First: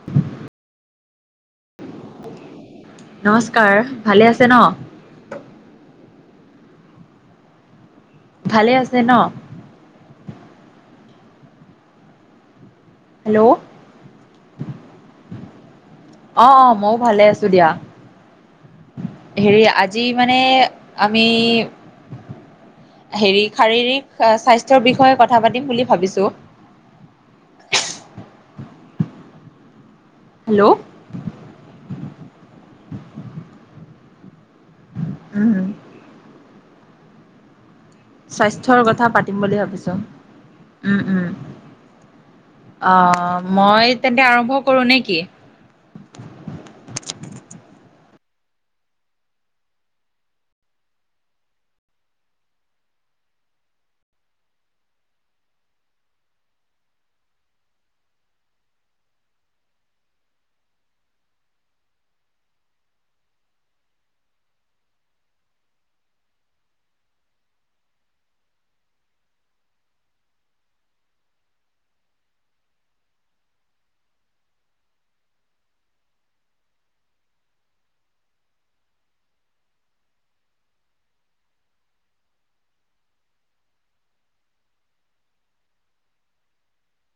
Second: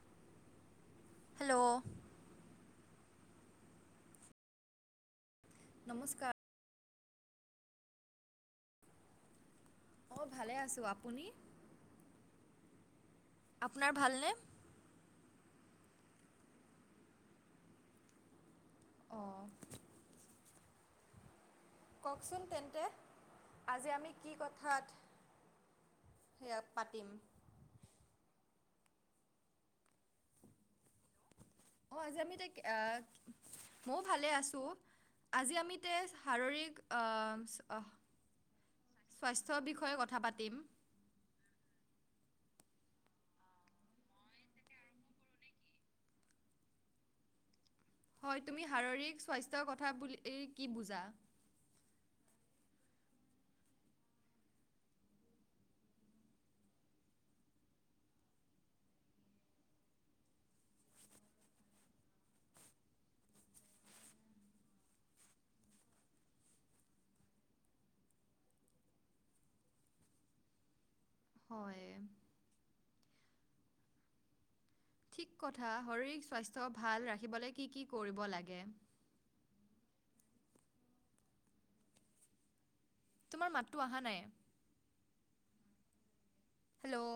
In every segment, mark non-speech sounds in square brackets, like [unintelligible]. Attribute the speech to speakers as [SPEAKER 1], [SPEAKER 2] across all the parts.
[SPEAKER 1] [inaudible]
[SPEAKER 2] Hello,
[SPEAKER 1] নমস্কাৰ ভালে আছে ন।
[SPEAKER 2] নমস্কাৰ।
[SPEAKER 1] ভালে আছে ন।
[SPEAKER 2] অঁ ভালে আছোঁ আপুনি?
[SPEAKER 1] হেল্ল'
[SPEAKER 2] আপোনাৰ ভালনে?
[SPEAKER 1] অ অ মইও ভালে আছো দিয়া।
[SPEAKER 2] অঁ
[SPEAKER 1] হেৰি আজি মানে আমি
[SPEAKER 2] কওঁকচোন তেন্তে
[SPEAKER 1] হেৰি
[SPEAKER 2] আজি
[SPEAKER 1] শাৰীৰিক
[SPEAKER 2] আমি কি
[SPEAKER 1] স্বাস্থ্যৰ
[SPEAKER 2] কথাত
[SPEAKER 1] বিষয়ে কথা পাতিম বুলি ভাবিছো
[SPEAKER 2] সেয়া পাতিম।
[SPEAKER 1] হেল্ল'
[SPEAKER 2] অ আজি আমি তাইক মইও ভালে আছোঁ আজি
[SPEAKER 1] উম
[SPEAKER 2] আমি তে শাৰীৰিক
[SPEAKER 1] স্বাস্থ্যৰ কথা পাতিম বুলি
[SPEAKER 2] স্বাস্থ্যৰ
[SPEAKER 1] ভাবিছো
[SPEAKER 2] বিষয়ে কথা পাতিম।
[SPEAKER 1] উম উম অ মই তেন্তে আৰম্ভ কৰোঁ নে কি?
[SPEAKER 2] হয় তুমি শাৰীৰিক স্বাস্থ্যৰ কথা বুলি কি বুজা। হয় ঠিক কথা শাৰীৰিক স্বাস্থ্য ভাল ৰাখিবলৈ কি কি কৰিব লাগে। তোমাৰ মাতটো অহা নাই। হেল্ল'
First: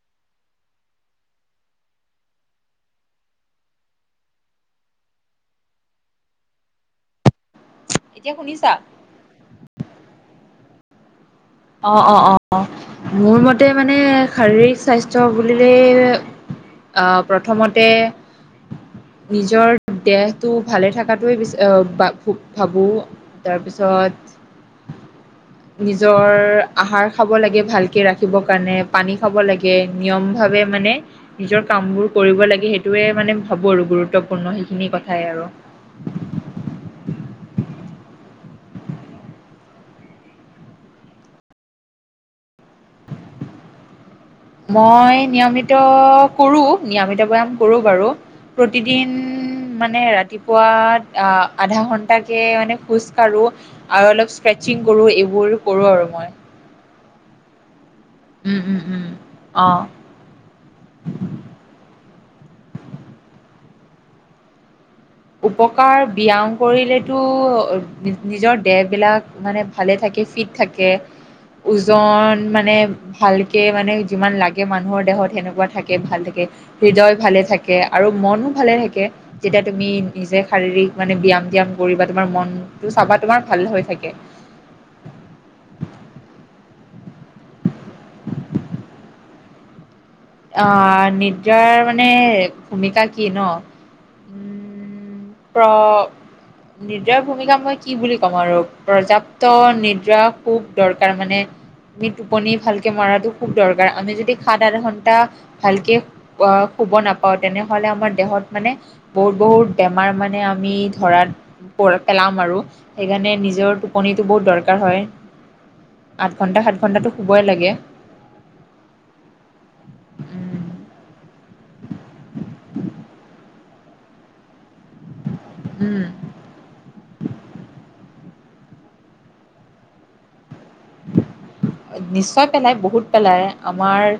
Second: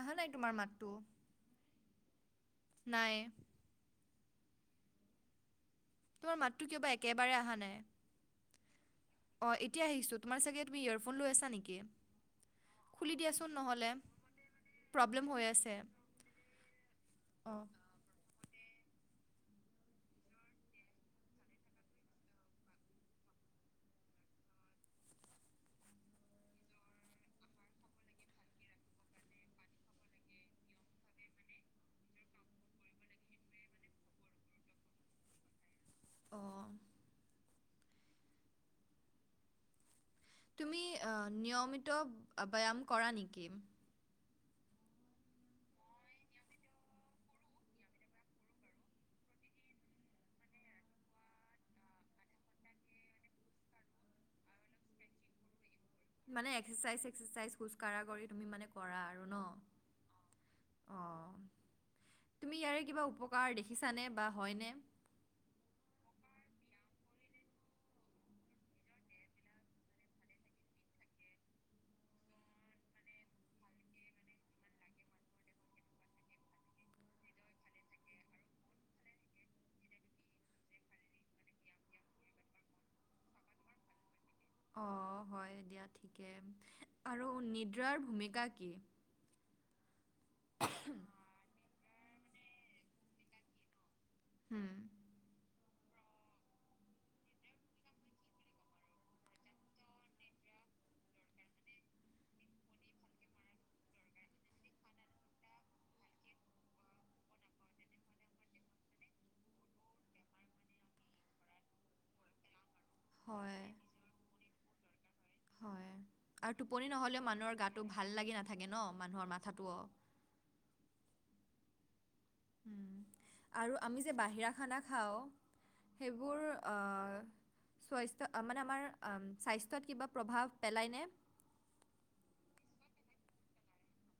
[SPEAKER 2] অহা নাই তোমাৰ মাতটো। নাই তোমাৰ মাতটো কিবা একেবাৰে অহা নাই।
[SPEAKER 1] এতিয়া শুনিছা?
[SPEAKER 2] অঁ, এতিয়া আহিছো তোমাৰচাগে তুমি ইয়াৰফোন লৈ আছা নেকি?
[SPEAKER 1] অ', অ', অ',
[SPEAKER 2] খুলি
[SPEAKER 1] মোৰ
[SPEAKER 2] দিয়াচোন
[SPEAKER 1] মতে
[SPEAKER 2] নহ'লে
[SPEAKER 1] মানে শাৰীৰিক
[SPEAKER 2] প্ৰব্লেম
[SPEAKER 1] স্বাস্থ্য
[SPEAKER 2] হৈ
[SPEAKER 1] বুলিলে
[SPEAKER 2] আছে
[SPEAKER 1] অহ',
[SPEAKER 2] অঁ
[SPEAKER 1] প্ৰথমতে নিজৰ দেহটো ভালে থকাতোৱে ভাবো। তাৰপিছত নিজৰ আহাৰ খাব লাগে ভালকে ৰাখিবৰ কাৰণে পানী খাব লাগে নিয়ম ভাৱে মানে নিজৰ কামবোৰ কৰিব লাগে সেইটোৱে মানে ভাবো আৰু গুৰুত্বপূৰ্ণ সেইখিনি কথাই আৰু।
[SPEAKER 2] অঁ। তুমি নিয়মিত ব্যায়াম কৰা নেকি?
[SPEAKER 1] মই নিয়মিত কৰো নিয়মিত ব্যায়াম কৰো বাৰু। প্ৰতিদিন মানে ৰাতিপুৱা অ আধা ঘণ্টাকে মানে খোজ কাঢ়ো। আৰু অলপ স্ক্ৰেচিং কৰো এইবোৰ কৰো আৰু এইবোৰ কৰোঁ আৰু। মই
[SPEAKER 2] মানে এক্সেচাইজ চেক্সেচাইজ খোজ কঢ়া কৰি তুমি মানে কৰা আৰু ন।
[SPEAKER 1] অঁ
[SPEAKER 2] অঁ', তুমি ইয়াৰে কিবা উপকাৰ দেখিছানে বা হয়নে?
[SPEAKER 1] উপকাৰ ব্যায়াম কৰিলেতো নিজৰ দেহবিলাক মানে ভালে থাকে ফিট থাকে ওজন মানে ভালকে মানে যিমান লাগে মানুহৰ দেহত সেনেকুৱা থাকে ভাল থাকে। হৃদয় ভালে থাকে আৰু মনো ভালে থাকে যেতিয়া তুমি নিজে শাৰীৰিক মানে ব্যায়াম চিয়াম কৰি বা তোমাৰ মনটো চাবা তোমাৰ ভাল হৈ থাকে।
[SPEAKER 2] অ', হয় দিয়া ঠিকে আৰু নিদ্ৰাৰ ভূমিকা কি?
[SPEAKER 1] অ', নিদাৰ মানে ভূমিকা কি ন?
[SPEAKER 2] হম।
[SPEAKER 1] উম প্ৰ নিদ্ৰাৰ ভূমিকা মই কি বুলি ক'ম আৰু পৰ্যাপ্ত নিদ্ৰা খুব দৰকাৰ মানে আমি টোপনি ভালকে মৰাটো খুব দৰকাৰ আমি যদি সাত আঠ ঘণ্টা ভালকে আহ' শুব নাপাওঁ তেনেহলে আমাৰ দেহত মানে বহুত-বহুত বেমাৰ মেনে আমি ধৰাত পেলাম আৰু। সেইকাৰণে
[SPEAKER 2] হয়
[SPEAKER 1] নিজৰ টোপনিটো বহুত দৰকাৰ হয়।
[SPEAKER 2] হয়,
[SPEAKER 1] আঠ ঘণ্টা
[SPEAKER 2] আৰু
[SPEAKER 1] সাত
[SPEAKER 2] টোপনি
[SPEAKER 1] ঘণ্টাটো
[SPEAKER 2] নহ'লেও
[SPEAKER 1] শুবই
[SPEAKER 2] মানুহৰ
[SPEAKER 1] লাগে
[SPEAKER 2] গাটো ভাল লাগি নাথাকে ন মানুহৰ মাথাটো অ'।
[SPEAKER 1] উম
[SPEAKER 2] আৰু আমি যে বাহিৰা খানা খাওঁ
[SPEAKER 1] উম
[SPEAKER 2] সেইবোৰ- স্বাস্থ্য মানে আমাৰ স্বাস্থ্যত কিবা প্ৰভাৱ পেলাই নে?
[SPEAKER 1] নিশ্চয় পেলাই, বহুত পেলাই। আমাৰ-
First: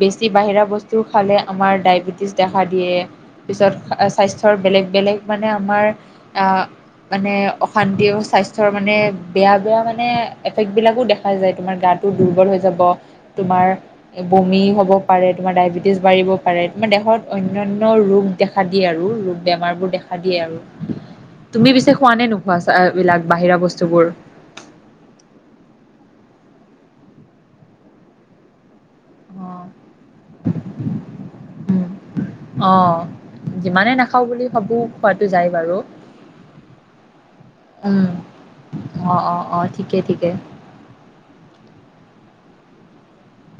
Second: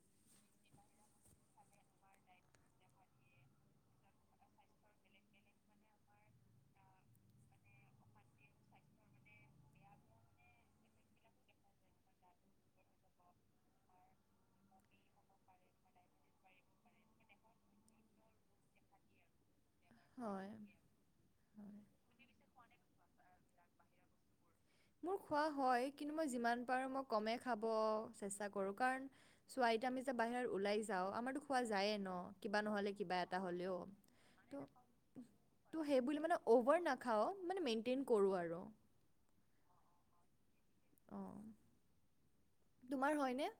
[SPEAKER 1] বেছি বাহিৰা বস্তু খালে আমাৰ ডায়বেটিছ দেখা দিয়ে। তাৰপিছত স্বাস্থ্যৰ বেলেগ-বেলেগ মানে আমাৰ আঁহ', - মানে অশান্তি আৰু স্বাস্থ্যৰ মানে বেয়া-বেয়া মানে এফেক্টবিলাকো দেখা যায়। তোমাৰ গাটো দুৰ্বল হৈ যাব, তোমাৰ- বমি হ'ব পাৰে, তোমাৰ ডায়বেটিছ বাঢ়িব পাৰে, তোমাৰ দেহত অন্যান্য ৰোগ দেখা দিয়ে আৰু। বেমাৰবোৰ দেখা দিয়ে
[SPEAKER 2] হয়
[SPEAKER 1] আৰু। তুমি
[SPEAKER 2] হয়
[SPEAKER 1] পিছে খোৱা নে নোখোৱা এই বিলাক বাহিৰা বস্তুবোৰ?
[SPEAKER 2] মোৰ খোৱা হয় কিন্তু মই যিমান পাৰোঁ মই কমেই খাব চেষ্টা কৰোঁ। কাৰণ-
[SPEAKER 1] অ
[SPEAKER 2] চোৱা এতিয়া আমি যে বাহিৰত ওলাই যাওঁ আমাৰতো খোৱা
[SPEAKER 1] উম
[SPEAKER 2] যায়েই ন' কিবা নহ'লে
[SPEAKER 1] অঁ
[SPEAKER 2] কিবা এটা হ'লেও।
[SPEAKER 1] যিমানে নাখাওঁ বুলি ভাবো
[SPEAKER 2] ত'
[SPEAKER 1] খোৱাটো যায় বাৰু
[SPEAKER 2] তো সেইবুলি মানে অ'ভাৰ নাখাওঁ মানে মেইনটেইন কৰোঁ আৰু।
[SPEAKER 1] অঁ', -অঁ', - অঁ', -ঠিকে-ঠিকে।
[SPEAKER 2] অঁহ', তোমাৰ হয় নে?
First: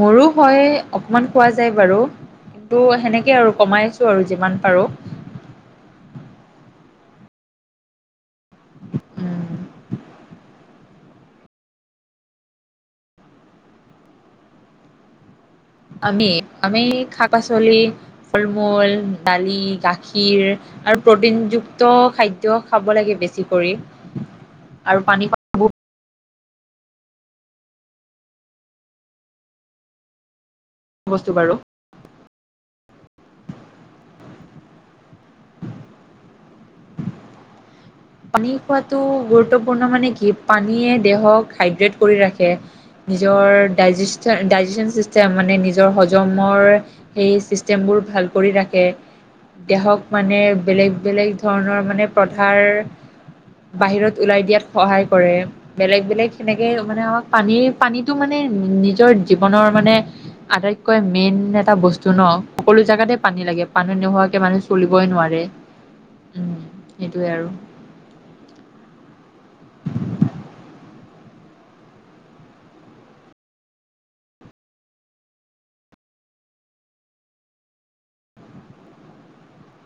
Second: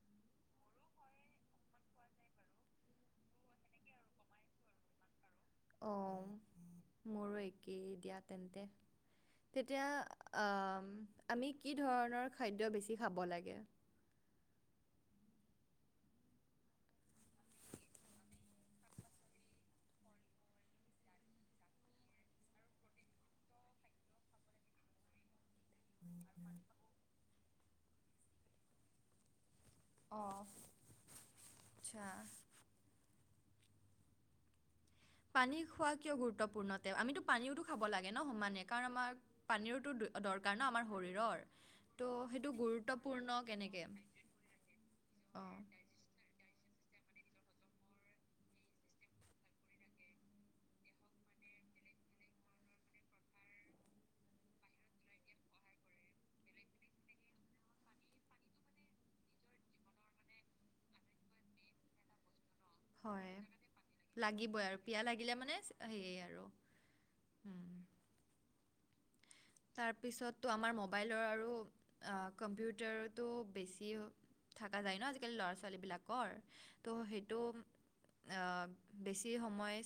[SPEAKER 1] মোৰো হয়, অকণমান খোৱা যায় বাৰু। টো সেনেকে আৰু কমাই আছো আৰু যিমান পাৰো।
[SPEAKER 2] অঁ', মোৰো একেই দিয়া। তেন্তে,
[SPEAKER 1] উম
[SPEAKER 2] তেতিয়া আঁহ' আমি কি ধৰণৰ খাদ্য বেছি খাব লাগে?
[SPEAKER 1] আমি, আমি শাক-পাচলি, ফল-মূল, ডালিম, গাখীৰ- আৰু প্ৰটিনযুক্ত খাদ্য খাব লাগে বেছি কৰি। আৰু পানী খোৱা বহুত
[SPEAKER 2] উম। অঁ।
[SPEAKER 1] বস্তু বাৰু।
[SPEAKER 2] আচ্ছা। পানী খোৱা কিয় গুৰুত্বপূৰ্ণ তে' আমিতো পানীও তো খাব লাগে। ন
[SPEAKER 1] পানী
[SPEAKER 2] সমানে কাৰণ
[SPEAKER 1] খোৱাটো
[SPEAKER 2] আমাৰ
[SPEAKER 1] গুৰুত্বপূৰ্ণ
[SPEAKER 2] পানীৰোতো
[SPEAKER 1] মানে
[SPEAKER 2] দ-
[SPEAKER 1] কি'
[SPEAKER 2] দৰকাৰ ন আমাৰ
[SPEAKER 1] পানীয়ে
[SPEAKER 2] শৰীৰৰ
[SPEAKER 1] দেহক হাইড্ৰেট
[SPEAKER 2] ত'
[SPEAKER 1] কৰি
[SPEAKER 2] সেইটো
[SPEAKER 1] ৰাখে।
[SPEAKER 2] গুৰুত্বপূৰ্ণ
[SPEAKER 1] নিজৰ
[SPEAKER 2] কেনেকে
[SPEAKER 1] ডাইজেন-ডাইজেচন চিষ্টেম মানে
[SPEAKER 2] অঁ
[SPEAKER 1] নিজৰ জমৰ সেই ছিষ্টেমবোৰ ভাল কৰি ৰাখে। দেহক মানে বেলেগ-বেলেগ ধৰণৰ মানে প্ৰথাৰ বাহিৰত ওলাই দিয়াত সহায় কৰে। বেলেগ-বেলেগ সেনেকে মানে আমাক পানীৰ-পানীটো মানে নিজৰ জীৱনৰ মানে- আটাইতকৈ মেইন এটা বস্তু ন'। সকলো জাগাতে
[SPEAKER 2] হয়
[SPEAKER 1] পানী লাগে, পানী নোহোৱাকে
[SPEAKER 2] লাগিবই
[SPEAKER 1] মানুহে
[SPEAKER 2] আৰু পিয়াহ
[SPEAKER 1] চলিবই
[SPEAKER 2] লাগিলে
[SPEAKER 1] নোৱাৰে,
[SPEAKER 2] মানে সেয়ে আৰু
[SPEAKER 1] উম'। সেইটোৱে আৰু।
[SPEAKER 2] উম, তাৰপিছত তো আমাৰ মোবাইলৰ আৰু কম্পিউটাৰতো বেছি- থকা যায় ন' আজিকালি ল'ৰা-ছোৱালীবিলাকৰ। ত' সেইটো- আঁহ', বেছি সময়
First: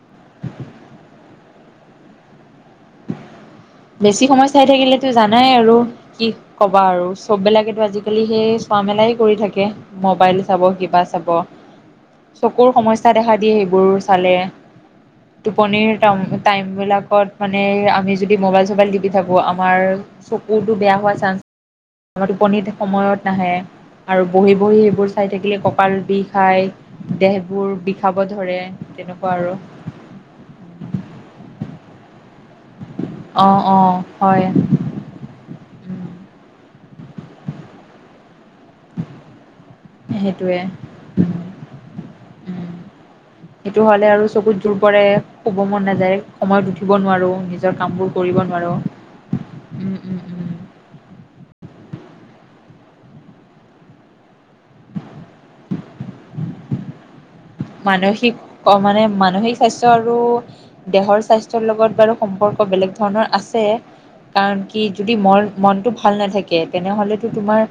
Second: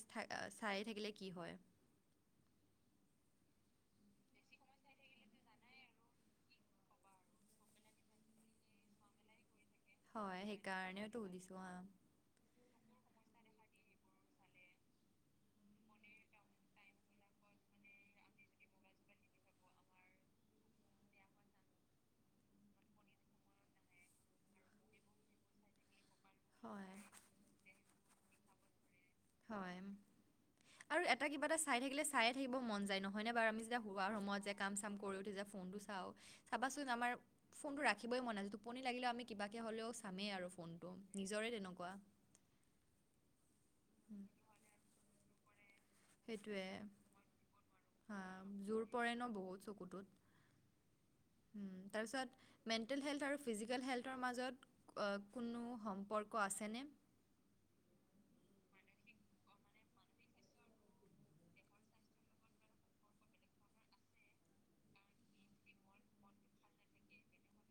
[SPEAKER 2] চাই থাকিলে কি হয়?
[SPEAKER 1] বেছি সময় চাই থাকিলেতো জানাই আৰু। কি ক'বা আৰু চববিলাকেতো আজিকালি সেই চোৱা মেলাই কৰি থাকে। মবাইল
[SPEAKER 2] হয়
[SPEAKER 1] চাব, কিবা
[SPEAKER 2] সেইকাৰণেতো
[SPEAKER 1] চাব,
[SPEAKER 2] সুধিছোঁ হা
[SPEAKER 1] চকুৰ সমস্যা দেখা দিয়ে সেইবোৰ চালে। টোপনিৰ টাইম বিলাকত মানে আমি যদি য মোবাইল চবাইল টিপি থাকো আমাৰ চকুতটো বেয়া হোৱা চান্স, আমাৰ টোপনিত সময়ত নাহে আৰু বহি বহি সেইবোৰ চাই থাকিলে কঁপাল বিষ,
[SPEAKER 2] হয়
[SPEAKER 1] খাই দেহবোৰ বিষাব ধৰে তেনেকুৱা, আৰু
[SPEAKER 2] হয় আৰু এটা কিবা এটা চাই থাকিলে চা চাইউয়ে থাকিব মন যায় নহয়নে
[SPEAKER 1] অ
[SPEAKER 2] বাৰু আমি
[SPEAKER 1] অ
[SPEAKER 2] যেতি হোৱাৰ সময়ত
[SPEAKER 1] হয়
[SPEAKER 2] যে কাম, কাম কৰি উঠি যে ফোন টো চাওঁ চাবাচোন আমাৰ, ফোনটো ৰাখিবই মন ন আয টোপনি লাগিলেও আমি কিবাকে হ'লেও চামেই আৰু
[SPEAKER 1] সেইটোৱে
[SPEAKER 2] ফোনটো নিজৰে তেনেকুৱা।
[SPEAKER 1] সেইটো হ'লে
[SPEAKER 2] উম,
[SPEAKER 1] আৰু চকুত জোৰ পৰে। শুব মন নাযায়
[SPEAKER 2] সেইটোৱে
[SPEAKER 1] সময়ত উঠিব নোৱাৰোঁ নিজৰ কামবোৰ
[SPEAKER 2] হা
[SPEAKER 1] কৰিব
[SPEAKER 2] জোৰ পৰে ন
[SPEAKER 1] নোৱাৰোঁ,
[SPEAKER 2] বহুত
[SPEAKER 1] উম
[SPEAKER 2] চকুটোত
[SPEAKER 1] উম উম। [unintelligible]
[SPEAKER 2] তাৰপিছত মেণ্টেল হেল্থ আৰু ফিজিকেল হেল্থৰ মাজত, আ কোনো সম্পৰ্ক আছেনে?
[SPEAKER 1] মানসিক অ মানে মানসিক স্বাস্থ্য আৰু, দেহৰ স্বাস্থ্যৰ লগত বাৰু সম্পৰ্ক বেলেগ ধৰণৰ আছে। কাৰণ কি যদি মন মনটো ভাল নাথাকে তেনেহ'লেতো তোমাৰ,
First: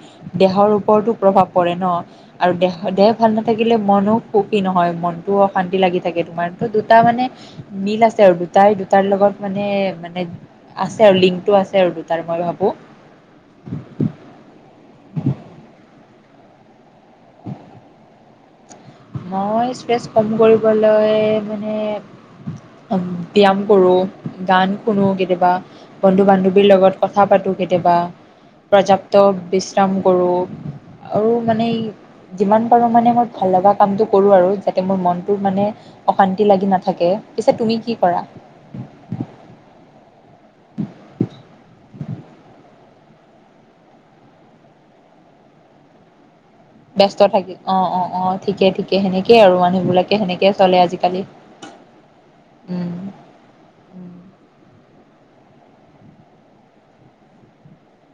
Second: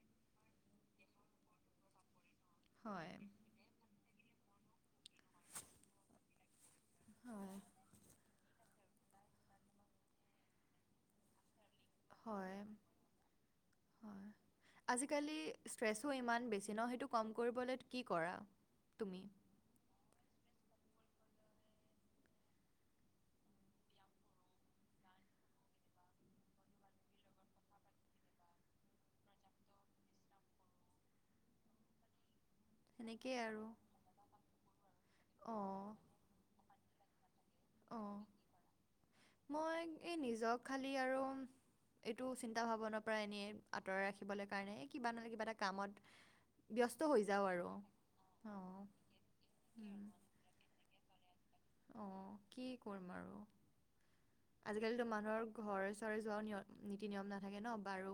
[SPEAKER 1] দেহৰ ওপৰতো প্ৰভাৱ পৰে ন। আৰু দেহ দেহ
[SPEAKER 2] হয়
[SPEAKER 1] ভাল নাথাকিলে মনো সুখী নহয় মনটো অশান্তি লাগি থাকে তোমাৰ। দুটা মানে
[SPEAKER 2] হয়
[SPEAKER 1] মিল আছে আৰু দু, দুটাই দুটাৰ লগত মানে মানে আছে আৰু লিংকটো আছে। আৰু দুটাৰ মই
[SPEAKER 2] হয়
[SPEAKER 1] ভাবো
[SPEAKER 2] হয়। আজিকালি ষ্ট্ৰেছো ইমান বেছি ন সেইটো কম কৰিবলৈ কি কৰা তুমি?
[SPEAKER 1] মই ষ্ট্ৰেছ কম কৰিবলৈ মানে, ব্যায়াম কৰো গান শুনো কেতিয়াবা। বন্ধু বান্ধৱীৰ লগত কথা পাতো কেতিয়াবা। প্ৰৰ্যাপ্ত বিশ্ৰাম কৰোঁ আৰু মানে যিমান, কৰো মানে মই
[SPEAKER 2] সেনেকেই
[SPEAKER 1] ভাল
[SPEAKER 2] আৰু
[SPEAKER 1] লগা কামটো কৰো আৰু যাতে মোৰ মনটো মানে
[SPEAKER 2] অ',
[SPEAKER 1] অশান্তি লাগি নাথাকে। পিছে তুমি কি কৰা?
[SPEAKER 2] অ', মই এই নিজক খালী আৰু, এইটো চিন্তা ভাৱনাৰ পৰা এনেই আঁতৰাই ৰাখিবলৈ কাৰণে কিবা নহলে কিবা এটা কামত,
[SPEAKER 1] ব্যস্ত
[SPEAKER 2] হৈ যাওঁ
[SPEAKER 1] থাকে
[SPEAKER 2] আৰু
[SPEAKER 1] অ অ অ ঠিকে ঠিকে সেনেকে আৰু
[SPEAKER 2] উম,
[SPEAKER 1] মানুহবিলাকে সেনেকে চলে আজিকালি।
[SPEAKER 2] অ কি
[SPEAKER 1] উম,
[SPEAKER 2] কৰিম আৰু, আজিকালিতো মানুহৰ ঘৰে চৰে যোৱাও নিয় নীতি নিয়ম নাথাকে ন বাৰু,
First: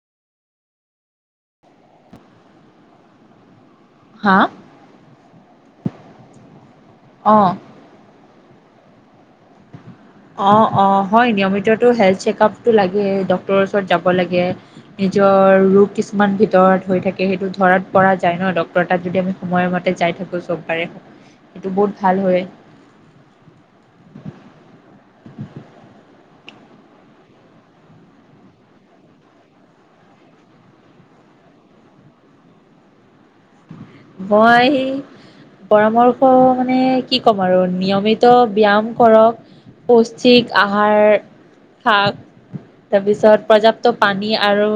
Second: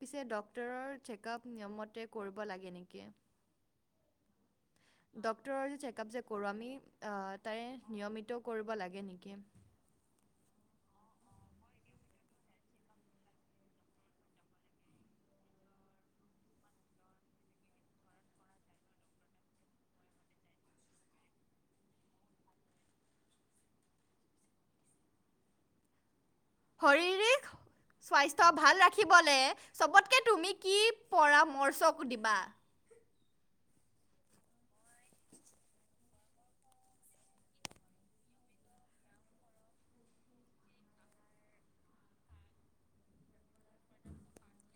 [SPEAKER 2] পিছে ডক্তৰৰ চেকআপ নিয়ম মতে কৰিব লাগে নেকি?
[SPEAKER 1] হা
[SPEAKER 2] ডক্তৰৰ যে চেকআপ যে কৰোঁ আমি
[SPEAKER 1] অঁ
[SPEAKER 2] তাৰে, নিয়মিত কৰিব লাগে নেকি।
[SPEAKER 1] অ অ হয় নিয়মিততো হেল্থ চেকআপটো লাগেই ডক্তৰৰ ওচৰত যাব লাগে। নিজৰ ৰোগ কিছুমান ভিতৰত হৈ থাকে সেইটো ধৰাত পৰা যায় ন ডক্তৰৰ তাত যদি আমি, সময়মতে যাই থাকোঁ চববাৰে সেইটো বহুত ভাল হয়।
[SPEAKER 2] শাৰীৰিক স্বাস্থ্য ভাল ৰাখিবলে চবতকৈ তুমি কি পৰামৰ্শক দিবা।
[SPEAKER 1] মই পৰামৰ্শ, শ মানে কি ক'ম আৰু নিয়মিত ব্যয়াম কৰক। পৌষ্টিক আহাৰ শাক, তাৰপিছত প্ৰৰ্যাপ্ত পানী আৰু,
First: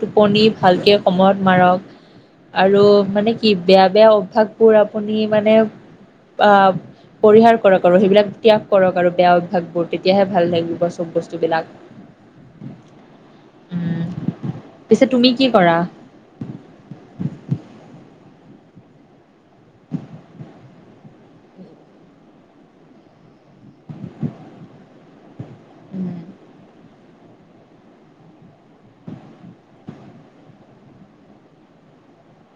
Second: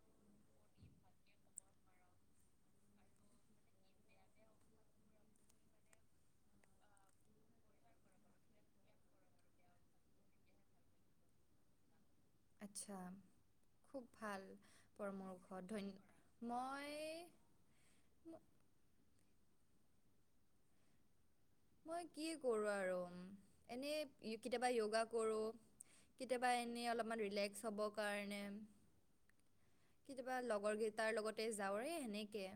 [SPEAKER 1] টোপনি ভালকৈ সময়ত মাৰক আৰু মানে, কি বেয়া বেয়া অভ্যাস বোৰ আপুনি মানে আহ। পৰিহাৰ কৰক আৰু সেইবিলাক ত্যাগ কৰক আৰু বেয়া অভ্যাস বোৰ তেতিয়াহে ভাল থাকিব সব বস্তু বিলাক। [unintelligible]
[SPEAKER 2] আচ্ছা খুব ভাল
[SPEAKER 1] পিছে তুমি কি
[SPEAKER 2] পৰামৰ্শ
[SPEAKER 1] কৰা
[SPEAKER 2] ধন্য মই মই কি কৰোঁ আৰু এনেই কেতিয়াবা য়োগা, কৰোঁ।
[SPEAKER 1] উম
[SPEAKER 2] কেতিয়াবা এনে অলপমান ৰিলেক্স হ'ব কাৰণে লগৰ কেতিয়াবা কেইটাৰ লগতে যাওঁৰে সেই এনেকে।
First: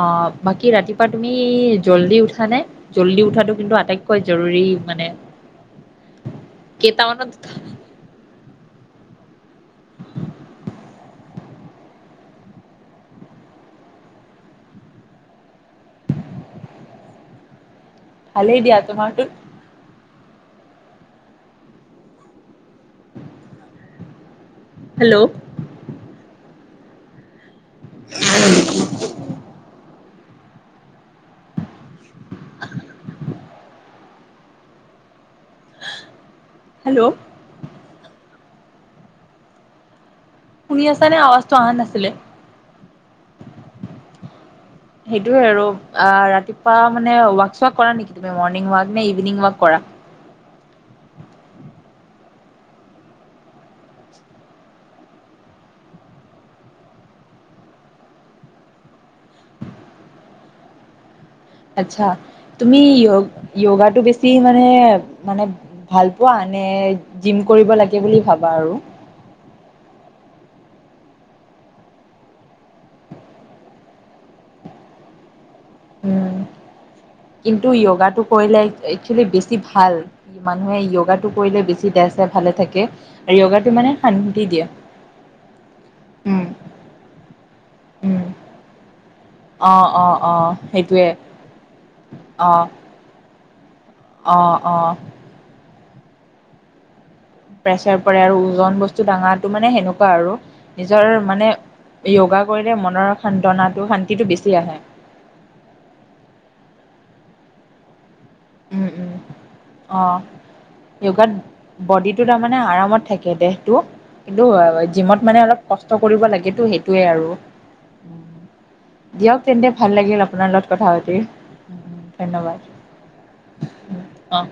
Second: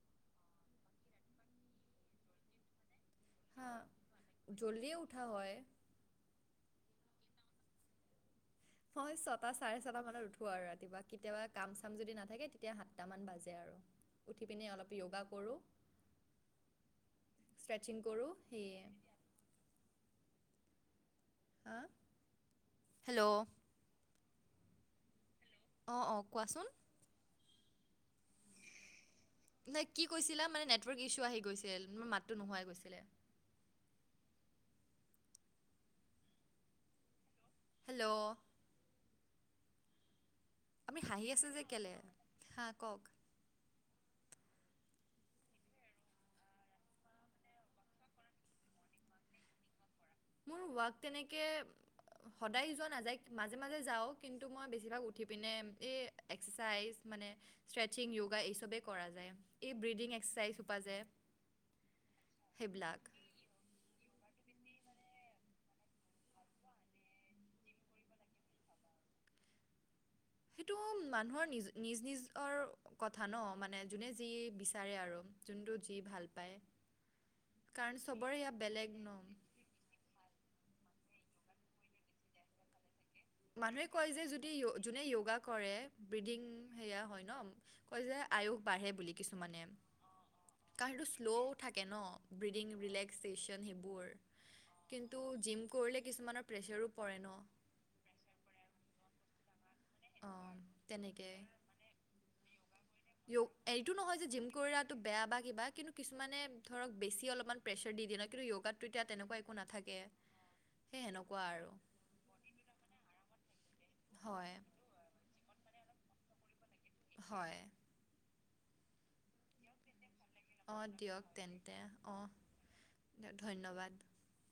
[SPEAKER 1] অ বাকী ৰাতিপুৱা তুমি জল্দি উঠা নে? জল্দি উঠাটো
[SPEAKER 2] হা
[SPEAKER 1] কিন্তু আটাইতকৈ জৰুৰী
[SPEAKER 2] জল্দিয়ে
[SPEAKER 1] মানে
[SPEAKER 2] উঠা হয়
[SPEAKER 1] কেইটামানত উঠা?
[SPEAKER 2] মই ছটা চাৰে ছটা মানত উঠো ৰাতিপুৱা কেতিয়াবা কাম চাম যদি নাথাকে তেতিয়া সাতটা মান বাজে আৰু উঠি পিনে অলপ য়োগা কৰোঁ।
[SPEAKER 1] [unintelligible]
[SPEAKER 2] ষ্ট্ৰেচিং কৰোঁ।
[SPEAKER 1] ভালেই দিয়া
[SPEAKER 2] সেয়ে
[SPEAKER 1] তোমাৰটোত।
[SPEAKER 2] হা হেল্ল'
[SPEAKER 1] হেল্ল'
[SPEAKER 2] অঁ অঁ কোৱাচোন? নাই
[SPEAKER 1] [unintelligible]
[SPEAKER 2] কি কৈছিলা মানে নেটৱৰ্ক ইছ্যু আহি গৈছিল মোৰ মাতটো নোহোৱাই গৈছিলে।
[SPEAKER 1] হেল্ল'
[SPEAKER 2] হেল্ল'-
[SPEAKER 1] শুনি
[SPEAKER 2] আপুনি
[SPEAKER 1] আছা নে
[SPEAKER 2] হাঁহি আছে
[SPEAKER 1] আৱাজটো
[SPEAKER 2] যে
[SPEAKER 1] অহা
[SPEAKER 2] কেলে
[SPEAKER 1] নাছিলে।
[SPEAKER 2] হা কওক
[SPEAKER 1] সেইটোৱে আৰু ৰাতিপুৱা মানে ৱাক চোৱাক কৰা নেকি তুমি মৰ্ণিং ৱাক নে ইভিনিং, ৱাক কৰা?
[SPEAKER 2] মোৰ ৱাক তেনেকে সদায় যোৱা নাযায় মাজে মাজে যাওঁ কিন্তু মই বেছিভাগ উঠি পিনে এই এক্সাৰচাইজ মানে। ষ্ট্ৰেচিং য়োগা এই চবেই কৰা যায় এই ব্ৰিডিং এক্সাৰচাইজ সোপা যে।
[SPEAKER 1] আচ্ছা তুমি
[SPEAKER 2] সেইবিলাক
[SPEAKER 1] য়োগ য়োগাটো, বেছি মানে মানে। ভালপোৱা নে জিম, কৰিব লাগে বুলি ভাবা আৰু।
[SPEAKER 2] সেইটো মানুহৰ নিজ নিজ নিজৰ। কথা ন মানে যোনে যি বিচাৰে আৰু যোনটো। যি ভাল
[SPEAKER 1] উম
[SPEAKER 2] পায়
[SPEAKER 1] কিন্তু
[SPEAKER 2] কাৰণ
[SPEAKER 1] য়োগাটো
[SPEAKER 2] চবৰে
[SPEAKER 1] কৰিলে
[SPEAKER 2] ইয়াত বেলেগ ন।
[SPEAKER 1] একচুৱেলি বেছি ভাল মানুহে য়োগাটো, কৰিলে বেছি দেহ চেহ ভালে থাকে। আৰু য়োগাটো
[SPEAKER 2] মানুহে
[SPEAKER 1] মানে
[SPEAKER 2] কয় যে
[SPEAKER 1] শান্তি
[SPEAKER 2] যদি
[SPEAKER 1] দিয়ে
[SPEAKER 2] যোনে য়োগা কৰে ব্ৰীডিং
[SPEAKER 1] উম
[SPEAKER 2] সেয়া হয় ন। কয় যে
[SPEAKER 1] উম
[SPEAKER 2] আয়ুস, বাঢ়ে বুলি। কিছুমানে
[SPEAKER 1] অ অ অ
[SPEAKER 2] কাৰণ সেইটো
[SPEAKER 1] সেইটোৱে
[SPEAKER 2] শ্ল' থাকে ন ব্ৰিডিং ৰিলেক্সেশ্যন সেইবোৰ।
[SPEAKER 1] অঁ অঁ।
[SPEAKER 2] তো জিম, কৰিলে কিছুমানৰ প্ৰেছাৰো পৰে ন।
[SPEAKER 1] প্ৰেচাৰ পৰে আৰু ওজন বস্তু দাঙাটো মানে সেনেকুৱা আৰু
[SPEAKER 2] অঁ
[SPEAKER 1] নিজৰ
[SPEAKER 2] তেনেকৈ
[SPEAKER 1] মানে। য়োগা, কৰিলে মনৰ
[SPEAKER 2] য়োগ এইটো
[SPEAKER 1] সান্তনাটো
[SPEAKER 2] নহয় যে
[SPEAKER 1] শান্তিটো
[SPEAKER 2] জিম
[SPEAKER 1] বেছি আহে।
[SPEAKER 2] কৰাটো বেয়া বা কিবা কিন্তু কিছুমানে ধৰক বেছি অলপমান প্ৰেছাৰ দি দিয়ে ন। কিন্তু
[SPEAKER 1] উম
[SPEAKER 2] য়োগাতটো এতিয়া
[SPEAKER 1] উম
[SPEAKER 2] তেনেকুৱা একো নাথাকে।
[SPEAKER 1] অ
[SPEAKER 2] সেই
[SPEAKER 1] য়োগাত,
[SPEAKER 2] সেনেকুৱা আৰু
[SPEAKER 1] বডিটো তাৰমানে আৰামত থাকে দেহটো। কিন্তু
[SPEAKER 2] হয়
[SPEAKER 1] জিমত মানে অলপ। কষ্ট কৰিব লাগেতো সেইটোয়ে আৰু
[SPEAKER 2] হয়
[SPEAKER 1] দিয়ক তেন্তে ভাল লাগিল আ। আপোনাৰ লগত কথা
[SPEAKER 2] অঁ
[SPEAKER 1] পাতি
[SPEAKER 2] দিয়ক তেন্তে অঁ
[SPEAKER 1] ধন্যবাদ।
[SPEAKER 2] ধন্যবাদ।
[SPEAKER 1] অঁ।